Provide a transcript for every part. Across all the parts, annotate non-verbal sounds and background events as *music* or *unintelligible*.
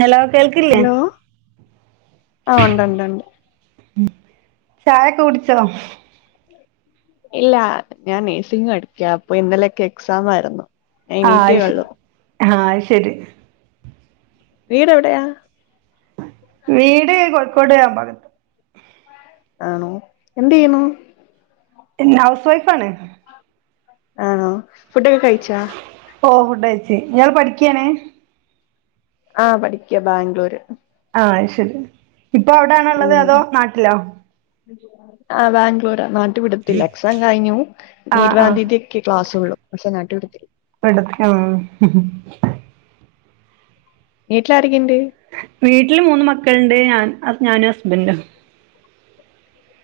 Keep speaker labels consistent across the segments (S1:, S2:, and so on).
S1: Hello കേൾക്കില്ലേ
S2: hello ആ ഉണ്ട് ഉണ്ട് ഉണ്ട്
S1: ഉ ചായൊക്കെ കുടിച്ചോ
S2: ഇല്ല ഞാൻ നേഴ്സിംഗ പഠിക്ക അപ്പൊ ഇന്നലൊക്കെ എക്സാ മായിരുന്നു
S1: ആ ആഹ് ശരി
S2: വീട് എവിടെയാ
S1: വീട് കോഴിക്കോട് ആ ഭാഗത്ത്
S2: ആണോ എന്ത് യ്യുന്നു
S1: എ ഹൗസ് വൈഫാണ്
S2: ആണോ ഫുഡൊക്കെ കഴിച്ചാ
S1: ഓ ഫുഡ് യച് ഇയാള്പഠിക്കാണ്
S2: ആഹ പഠിക്ക ബാംഗ്ലൂര്
S1: ആഹ അയ്ശരി ഇപ്പൊ അവിടെണള്ളത്
S2: ഉം
S1: അതോ നാട്ടിലോ
S2: ആ ബാംഗ്ലൂർ നാട്ടു വിടത്തില്ല എക്സാം കഴിഞ്ഞു
S1: ആഹ് ആഹ്
S2: ഇരുവാന്തിീയതി ക്ലാസ് ഉള്ളൂ പക്ഷെ നട്ടിടു
S1: ഇട *unintelligible*
S2: വീട്ടിലാരെക്കെയുണ്ട്
S1: വീട്ടില് മൂന്ന് മക്കളുണ്ട് ഞാൻ ഞാനും ഹസ്ബൻഡും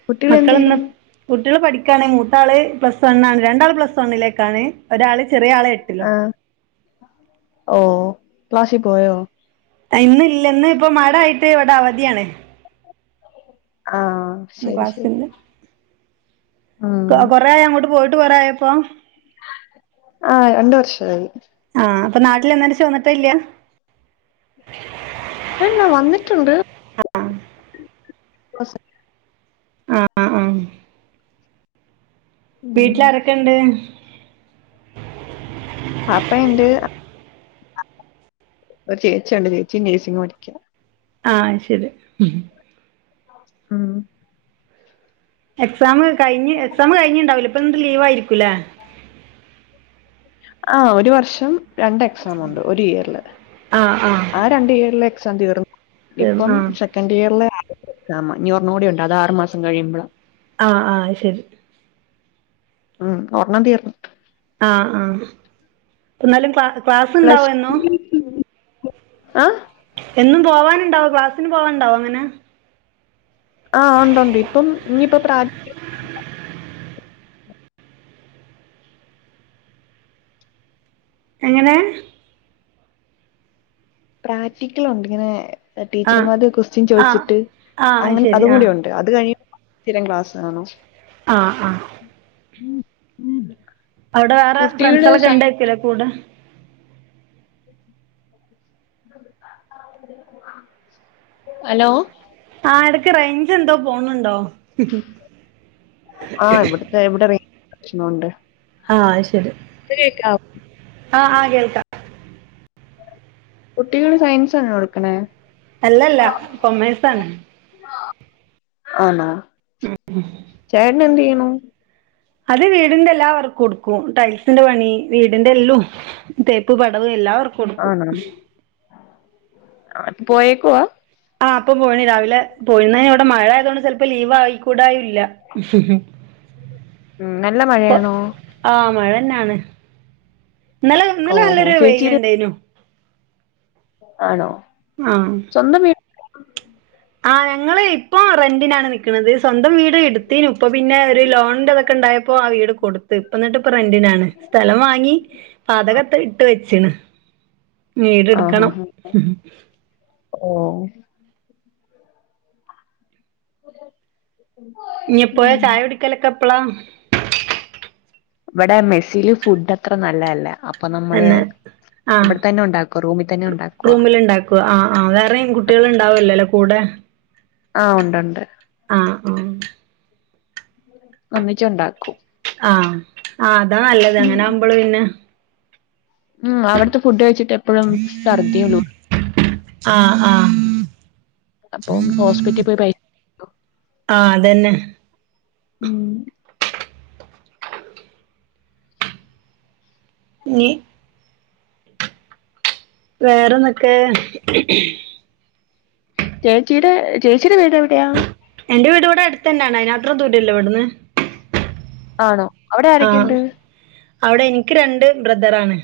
S2: കുട്ടികൾ എന്ത്
S1: മക്കള ഇന്ന്
S2: ചെയ്യുന്നു
S1: കുട്ടികള് പഠിക്കുകണെങ്ക മൂത്താള് പ്ലസ് വണ്ണ് രണ്ടാള് പ്ലസ് വണ്ണിലേക്കാണ് ഒരാള്െ ചെറിയ ആളെ എട്ടിലും
S2: ആ ഓ ക്ലാസ്സിൽ പോയോ
S1: ഇന്ന ഇ ഇന്ന് ഇപ്പൊ മഴയിട്ട് ഇവിടെ അവധിയാണ്
S2: ആഹ
S1: ഇന്ന്
S2: ശരി ശരി
S1: ക്ലാസ്സില്ല
S2: ആഹ
S1: കൊറെയ അങ്ങോട്ട് പോയിട്ട് കൊറയപ്പൊ
S2: ആഹ് രണ്ടു വർഷായി
S1: ആഹ് അപ്പൊ നാട്ടിൽ വന്നതിൻ്റെ ശേഷം വന്നിട്ടെ ഇല്ല
S2: അല്ലല്ല വന്നിട്ടുണ്ട് സ
S1: ആഹ ആഹ അഹ
S2: ഉം
S1: വീട്ടിലാരൊക്കെയുണ്ട്
S2: അപ്പ ഉണ്ട് ഒരു ചേച്ചിയുണ്ട് ചേച്ചി നേസിങ് പടിക്ക.
S1: ആഹ് ശരി ആഹ്.
S2: ആഹ്
S1: എക്സാം കഴിഞ് എക്സാം കഴിഞ്ഞട്ടുണ്ടാവില്ലോ ഇപ്പൊന്നിട്ട് ലീവ് ആയിരിക്കൂല്ലേ.
S2: ആ ഒരു വർഷം രണ്ട് എക്സാംണ്ട് ഒരു ഇയറില്.
S1: ആഹ് ആഹ്
S2: രണ്ട് ഇയറിലെ എക്സാം തീർന്നു ഇപ്പം
S1: ആഹ്
S2: സെക്കൻ് ഇയറിലെ ആദ്യത്തെ എക്സമാ ഇഞ് ഒരെണ്ണണം കൂടി ഉണ്ട് അത് ആറു മാസംഴിയുമ്പഴാ.
S1: ആഹ് ആഹ് ശരി.
S2: ആഹ് ഒരെണ്ണഠ തീർന്ന്.
S1: ആഹ് ആഹ് പ്പന്നാലും ക്ലാ ക്ലാസ്സ് ഇണ്ടാവോ
S2: പ്ലസ്
S1: എന്നും.
S2: ആ
S1: എന്നും പോവാന്ണ്ടാവോ ക്ലാസ്സിന് പോവാൻ ഇണ്ടാവോ അങ്ങനെ.
S2: ആഹ് ഒണ്ടൊണ്ട് ഇപ്പം ഇഞ്ഞിപ്പ പ്രാ
S1: *inaudible* എങ്ങനെ.
S2: പ്രാക്റ്റിക്കലൊണ്ട് ഇങ്ങനെ
S1: ആഹ്
S2: ടീച്ചർമാര് കൊസ്റ്റിയൻ
S1: ആഹ്
S2: ചോയിച്ചിട്ട്
S1: ആഹ് അത്
S2: അങ്ങെൻ
S1: ശരി ആഹ്
S2: അതുംകൂടിയുണ്ട്. അത് കഴിഞ്ഞിട്ട് സ്ഥിരം ക്ലാസ്സ് കാണും
S1: ആഹ് ആഹ്.
S2: ഉം ഉം.
S1: അവ്ടെ വേറെ ഫ്രണ്ട്സാളൊക്കെ ഇണ്ടെയ്ക്കുലെ കൂടെ.
S2: ഹലോ.
S1: ആഹ് എടക്ക് റേഞ്ച് എന്തോ പോണ് ണ്ടോ.
S2: ആഹ് ഇവ്ട്ത്തെ ഇവിടെ റെയ്ഞ്ചിന്റെ പ്രശ്ന ഉണ്ട്.
S1: ആഹ് അയ് ശരി.
S2: പ്പെ കേക്കാവോ
S1: ആഹ് ആഹ് കേൾക്കാ
S2: കുട്ടികള് സയൻസ്സാണോ എടുക്ക്ണേ.
S1: അല്ലല്ല കൊമേയ്സാണ്.
S2: ആണോ ചേട്ട്നെന്തെയ്യ്ന്നു
S1: അത് വീടിന്റെ എല്ലാവർക്കും ഇട്ക്കും ടൈൽസിന്റെ പണി വീടിന്റെ എല്ലും. തേപ്പ് പടവ് എല്ലാ വ
S2: ആണോ അപ്പൊ പോയേക്കുവാ.
S1: ആഹ് പ്പൊ പോയിണ് രാവിലെ പോയിണ് ഞ് അവ്ടെ മഴയാതോണ്ട് ചെൽ പ്പൊ ലീവ് ആയിക്കൂടായുല്ല.
S2: ഉം നല്ല മഴയാണോ.
S1: ആഹ് മഴ തന്നാണ് ഇന്നലെ ഇന്നലെ
S2: ഓഹോ
S1: നല്ലൊരു
S2: ചേച്ചിയുടെ
S1: വെയ്ല്ണ്ടേയ്നു.
S2: ആണോ
S1: ആഹ്
S2: സ്വന്തം വീ
S1: ആഹ് ഞങ്ങള് ഇപ്പൊ റെന്റിനാണ് നിക്ക്ണത് സ്വന്തം വീട് ഇട്ത്തിനു ഇപ്പ പിന്നെ വര് ലോണിന്റെതൊക്കെ ഇണ്ടായ പ്പൊ ആ വീട് കൊട്ത്ത് ഇപ്പന്നിട്ട്പ്പൊ റെന്റിനാണ് സ്ഥലം വാങ്ങി പാതകംപ്പ ഇട്ട് വെച്ചിണ് വീട് ഇട്ക്കണം.
S2: ഓഹ്
S1: ഇഞ് എപ്പൊയാ ചായ കുടിക്കലൊക്കെ എപ്പളാ.
S2: വടെ മെസ്സില് ഫുഡ് അത്ര നല്ലതല്ല അ അപ്പ നമ്മള്
S1: തന്നെ ആ
S2: ഇവ്ട്തന്നെ ഉണ്ടാക്കുവാ റൂമിത്തന്നെ ഉണ്ടാക്കുവാ.
S1: ക്കുവാ ആഹ് ആഹ് വേറെയും കുട്ടികള് ഇണ്ടാവൊല്ലല്ലാ കൂടെ.
S2: ആഹ് ഉണ്ട് ഉണ്ട്.
S1: ആഹ് ആഹ്
S2: ഒന്നിച്ച് ഉണ്ടാക്കും.
S1: ആഹ് ആഹ് അതാ നല്ലത് അങ്ങനെ ആവുമ്പള് പിന്നെ
S2: ഉം അവട്ത്തെ ഫുഡ് കഴിച്ചിട്ട് എപ്പഴും ഛർദിയെല്ലു ആണ്
S1: ആഹ് ആഹ്
S2: അപ്പം ഹോസ്പിറ്റി പോയി കഴി
S1: ആഹ് അതന്നെ
S2: ഉം
S1: ഞ്ഞീ വേറെന്തെക്കെ?
S2: ചേച്ചിടെ ചേച്ചിയുടെ വീട് എവിടെയാ?
S1: എൻ്റെ വീട് ഇവടെ എട്ത്തന്നാണ് അയിനാത്രം ദൂരല്ല ഇവട്ന്ന്.
S2: ആണോ അവടെ ആരക്കെണ്ട്?
S1: അഒടെ ഇൻക്ക് രണ്ട് ബ്രദർ ആണ്.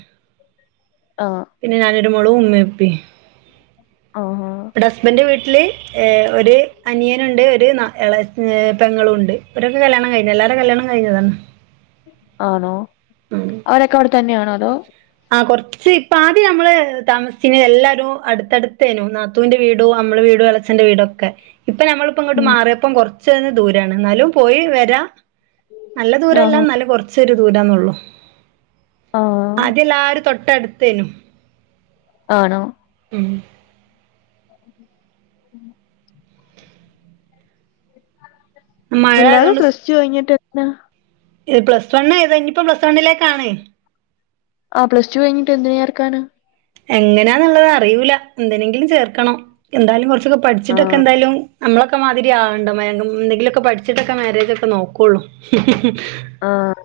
S2: ആഹ്
S1: പിന്നെ ഞാനൊരു മോളൂ ഉമ്മേ ഇപ്പിം.
S2: ആഹാ
S1: ഇവടെ ഹസ്ബൻ്റെ വീട്ട്ല് ഏഹ് ഒര് അനിയനുണ്ട് ഒര് ന എള ഏഹ് പെങ്ങളും ഉണ്ട്. ഇവരൊക്ക കല്യാണം കഴിഞ്ഞ് എല്ലാര കല്യാണം കഴിഞ്ഞതാണ്.
S2: ആണോ അവരൊക്കെ അവടെ തന്നെയാണോ അതോ?
S1: ആഹ് കൊർച്ച് ഇപ്പ ആദ്യം നമ്മള് താമസിച്ചീനേ എല്ലാരും അട്ത്തട്ത്തേനു നാ ത്തുന്റെ വീടോ നമ്മള വീടോ എളച്ചഛന്റെ വീടൊക്കെ ഇപ്പ നമ്മള്പ്പം ഇങ്ങോട്ട്
S2: ഉം.
S1: മാറിയപ്പം കൊർ ച്ചൊരു ദൂരാണ് എന്നാലും പോയി വരാ നല്ല ദൂരല്ല
S2: ആഹാ
S1: നല്ല കൊർച്ചൊരു ദൂരാന്നള്ളു.
S2: ആഹ്
S1: ആദ്യം എല്ലാരും തൊട്ടടുത്തേനു.
S2: ആണോ?
S1: ഉം
S2: ഉം ഉം
S1: മഴ
S2: പിള്ളാരെ പ്ലസ് ടു കഴിഞ്ഞിട്ട് എത്ത്നാ?
S1: ഹേ പ്ലസ് വൺ ഏതാ ഇത് ഇഞ്ഞിപ്പം പ്ലസ് വൺലേക്കാണ്.
S2: ആഹ് പ്ലസ് ടു കഴിഞ്ഞിട്ട് എന്തിന് ചേർക്കാനാ?
S1: എങ്ങനാന്നുള്ളേ അറിയൂല എന്തിനെങ്കിലും ചേർക്കണം എന്താലും കൊർ പട്ച്ചിട്ടൊക്കെ
S2: ആഹ്
S1: എന്തായാലും നമ്മളൊ ക്കെ മാതിരിയാകണ്ട മേഗം എന്തെങ്കിലുക്കെ പട്ച്ചിട്ടൊക്കെ മാരേജക്കെ നോക്കുള്ളു. *inaudible*
S2: ആഹ്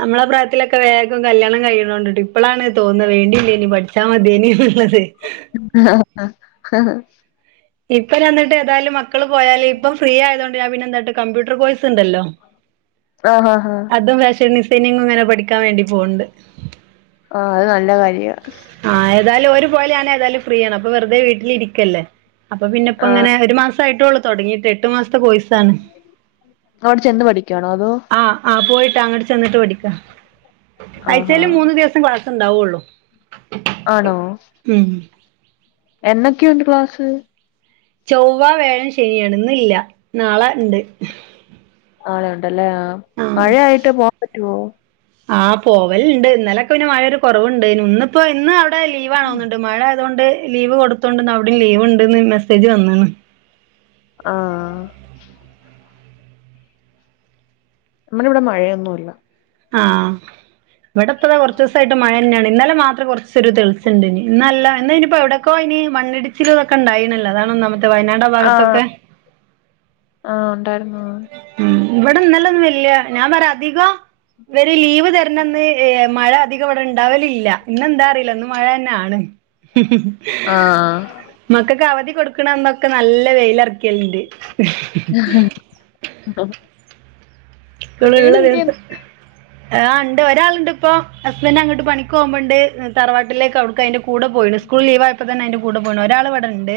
S1: നമ്മളെ പ്രായത്തിലക്കെ വേഗം കല്യാണം കഴിയണോണ്ട് ഇപ്പളാണ് തോന്നുന്നത് വേണ്ടില്ലേനി പട് ച്ചാമദേനി ന്ന്ള്ളത്
S2: ആ *inaudible*
S1: ഇപ്പഞ്ഞാന്ന്ട്ട് ഏതായാലും മക്കള് പോയാല് ഇപ്പം ഫ്രീ ആയതുകൊണ്ട് ഞാ പിന്നെന്താട്ട് കമ്പ്യൂട്ടർ കോഴ്സ് ഇണ്ടല്ലോ.
S2: ആഹ് ആഹ് ആഹ്
S1: അതും ഫാഷൻ ഡിസൈനിങ്ങുംങ്ങനെ പഠിക്കാൻ വേണ്ടി പോക്ണ്ട്.
S2: ആഹ് അത് നല്ല കാര്യ.
S1: ആഹ് ഏതായാലും ഓര് പോയാല് ഞാൻ ഏതാലും ഫ്രീയാണ് അപ്പൊ വെറുതെ വീട്ടിലിരിക്കല്ലേ. അപ്പ പിന്നെപ്പ
S2: ആഹ്
S1: ഇങ്ങനെ ഒരു മാസ ആയിട്ടൊള്ളൂ തൊടങ്ങിട്ട് എട്ട് മാസത്തെ കോഴ്സ് താണ്
S2: അവിടെ ചെന്ന് പഠിക്കുവാണോ അതോ
S1: ആഹ് ആഹ് പോയിട്ട അങ്ങട് ചെന്നിട്ട് പടിക്ക
S2: ആഹാ
S1: ആഴ്ച്ചേൽ മൂന്ന് ദിവസം ക്ലാസ്ണ്ടാവുള്ളു.
S2: ആണോ എന്നക്കെയുണ്ട് ക്ലാസ്സ്?
S1: ചൊവ്വ, വേഴം, ശനിയാണ് ഇന്ന്ല്ല നാളെ ഇണ്ട്.
S2: ആളെണ്ടല്ലേ ആഹ് മഴയായിട്ട് പോവാൻ പറ്റോ?
S1: ആഹ് പോവല്ണ്ട് ഇന്നലക്കെ പിന്നെ മഴ ഒരു കൊറവ്ണ്ടേയ്നു. ഇന്ന് ഇപ്പോ ഇന്ന് അഒടെ ലീവ് ആണോന്നുണ്ട് മഴ അതൊണ്ട് ലീവ് കൊടുത്തോണ്ട്ന്ന് അഒടിം ലീവ് ഉണ്ട്ന്ന് മെസ്സേജ് വന്ന്ണ്.
S2: ആ. നമ്മടെവിടെ മഴയൊന്നുല്ല.
S1: ആ, ഇവിടെപ്പത കൊറച്ചുസായിട്ട് മഴന്നെയാണ് ഇന്നലെ മാ ത് കൊറച്ചൊരു തെളിച്ചണ്ടിനി. ഇന്നല്ല ഇന്നയിനിപ്പോ എവിടക്കോയ്നി മണ്ണിടിച്ചിലതൊക്കണ്ടായിനലോ അതാണ് ഒന്നാമ്മത്തെ വയനാട്.
S2: ആ,
S1: ഭാഗത്തൊക്കെ
S2: ആ, ഉണ്ടായിരുന്നു.
S1: ഇവിടെന്നല്ലൊന്നുല്യ ഞാൻ പറ അധികം ഇവര് ലീവ് തര് ണന്ന് ഏ, മഴ അധികം. ക്കെ അവിടെ ഇണ്ടാവലില്ല. ഇന്നെന്താ അറിയില്ല ഇന്ന് മഴന്നെയാണ്.
S2: ആഹ്
S1: മക്കക്ക് അവധി കൊടുക്കണന്നൊക്കെ നല്ല വെയിലറയ്ക്കിലിണ്ട്.
S2: ഹ *unintelligible* ഹ.
S1: ക്ക്ൾയിളള്ള ദിവസം. ആ. ഉണ്ട് ഒരാളിണ്ട്പ്പോ ഹസ്മ്പന്റ് അങ്ങട്ട് പണിക്ക. കുമ്പോണ്ട് തറവാട്ടിലേക്ക് അവിടേക്കു അയിന്റെ കൂടെ പോയിണ്. സ്കൂൾ ലീവായപ്പോ തന്നേയ് അയിന്റെ കൂടെ പോണം. ഒരാളിവിടെയ്ണ്ട്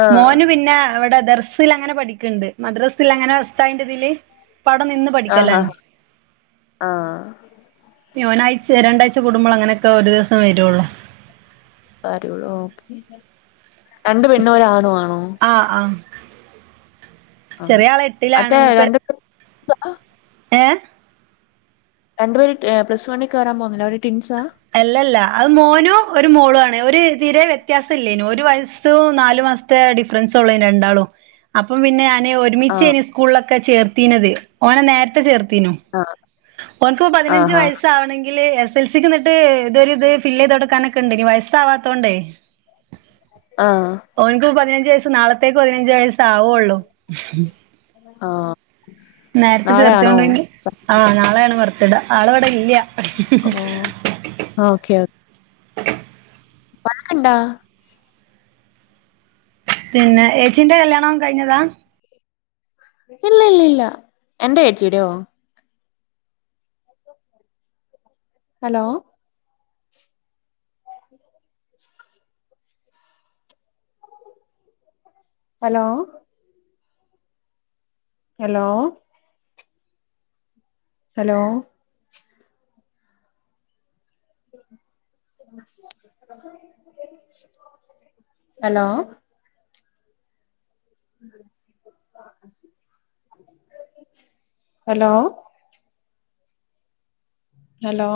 S2: ആഹ്
S1: മോന് പിന്നെ അവിടെ ദർസ് സിലങ്ങനെ പഠിക്ക്ണ്ട്. മദ്രസിൽ അങ്ങനെ ഉസ്താദിന്റെ ഇതില് ഇപ്പോ അവിടെ നിന്ന്
S2: ആഹ്
S1: പഠിക്കലാണ്.
S2: ആഹ് ആഹ്
S1: ഒരാഴ്ചേ, രണ്ടാഴ്ചേ കുടുംബളങ്ങനെയൊക്കെ ഒരു ദിവസം വരൊള്ളൂ.
S2: വരൊള്ളു, ഓകെ. രണ്ട്പെണ്ണും ഒരാണു ആണോ.
S1: ആ, ആ, ചെറിയാള് എട്ടിലാണ് ഇന്നിപ്പോ.
S2: ആ *inaudible*
S1: ഏ..
S2: രണ്ടു പേര് പ്ലസ് വ ണികേറാൻ പോവുന്നിലെ അവര് ടിൻസാ.
S1: അല്ലല്ല, അത് മോനും ഒരു മോളു ആണ്. ഒരു തീരെ വ്യത്യാസം ഇല്ലേനും ഒരു വയസ് സും നാല്മാസത്തെ ഡിഫറൻസൊള്ളൂ രണ്ടാളും. അപ്പം പിന്നെ ഞൻ ഒരുമിചെ
S2: ആഹ്
S1: കൂളൊക്കെ ചേർത്തീനത് ഓനെ നേർത്തെ ചേർത്തീനു.
S2: ആ.
S1: ഒന്ക്ക് പതിനഞ്ച് വയസ്സവാണെങ്കില് എ എസ് എസ് ൽ സിക്കുന്നിട്ട് ഇതരു ഇത് ഫിൽ ചെയ്തൊടുക്കാനൊക്കെണ്ടെയ്നി വയസ്സാവാത്തോണ്ടേ.
S2: ആ.
S1: ഓന്ക്ക് പതിനഞ്ച് വയസ്സ് നാളത്തേക്ക് പതിനഞ്ച് വയസാവൊള്ളു.
S2: ആ.
S1: നേരത്തെ ചേർത്തൊണ്ടങ്കി ആ, നാളെയാണ് ബെർത്തിടെ ആളിവിടെ ഇല്യ.
S2: ഓ, ഓക്കെ, ഓക്കെ. പണകണ്ടാ. *unintelligible*
S1: പിന്നെ ഏച്ചിന്റെ കല്യാണം കഴിഞ്ഞതാ.
S2: ഇല്ല ഇല്ല ഇല്ല എന്റെ ചേച്ചിടോ? *inaudible* Hello. Hello. Hello. Hello. Hello. Hello. Hello.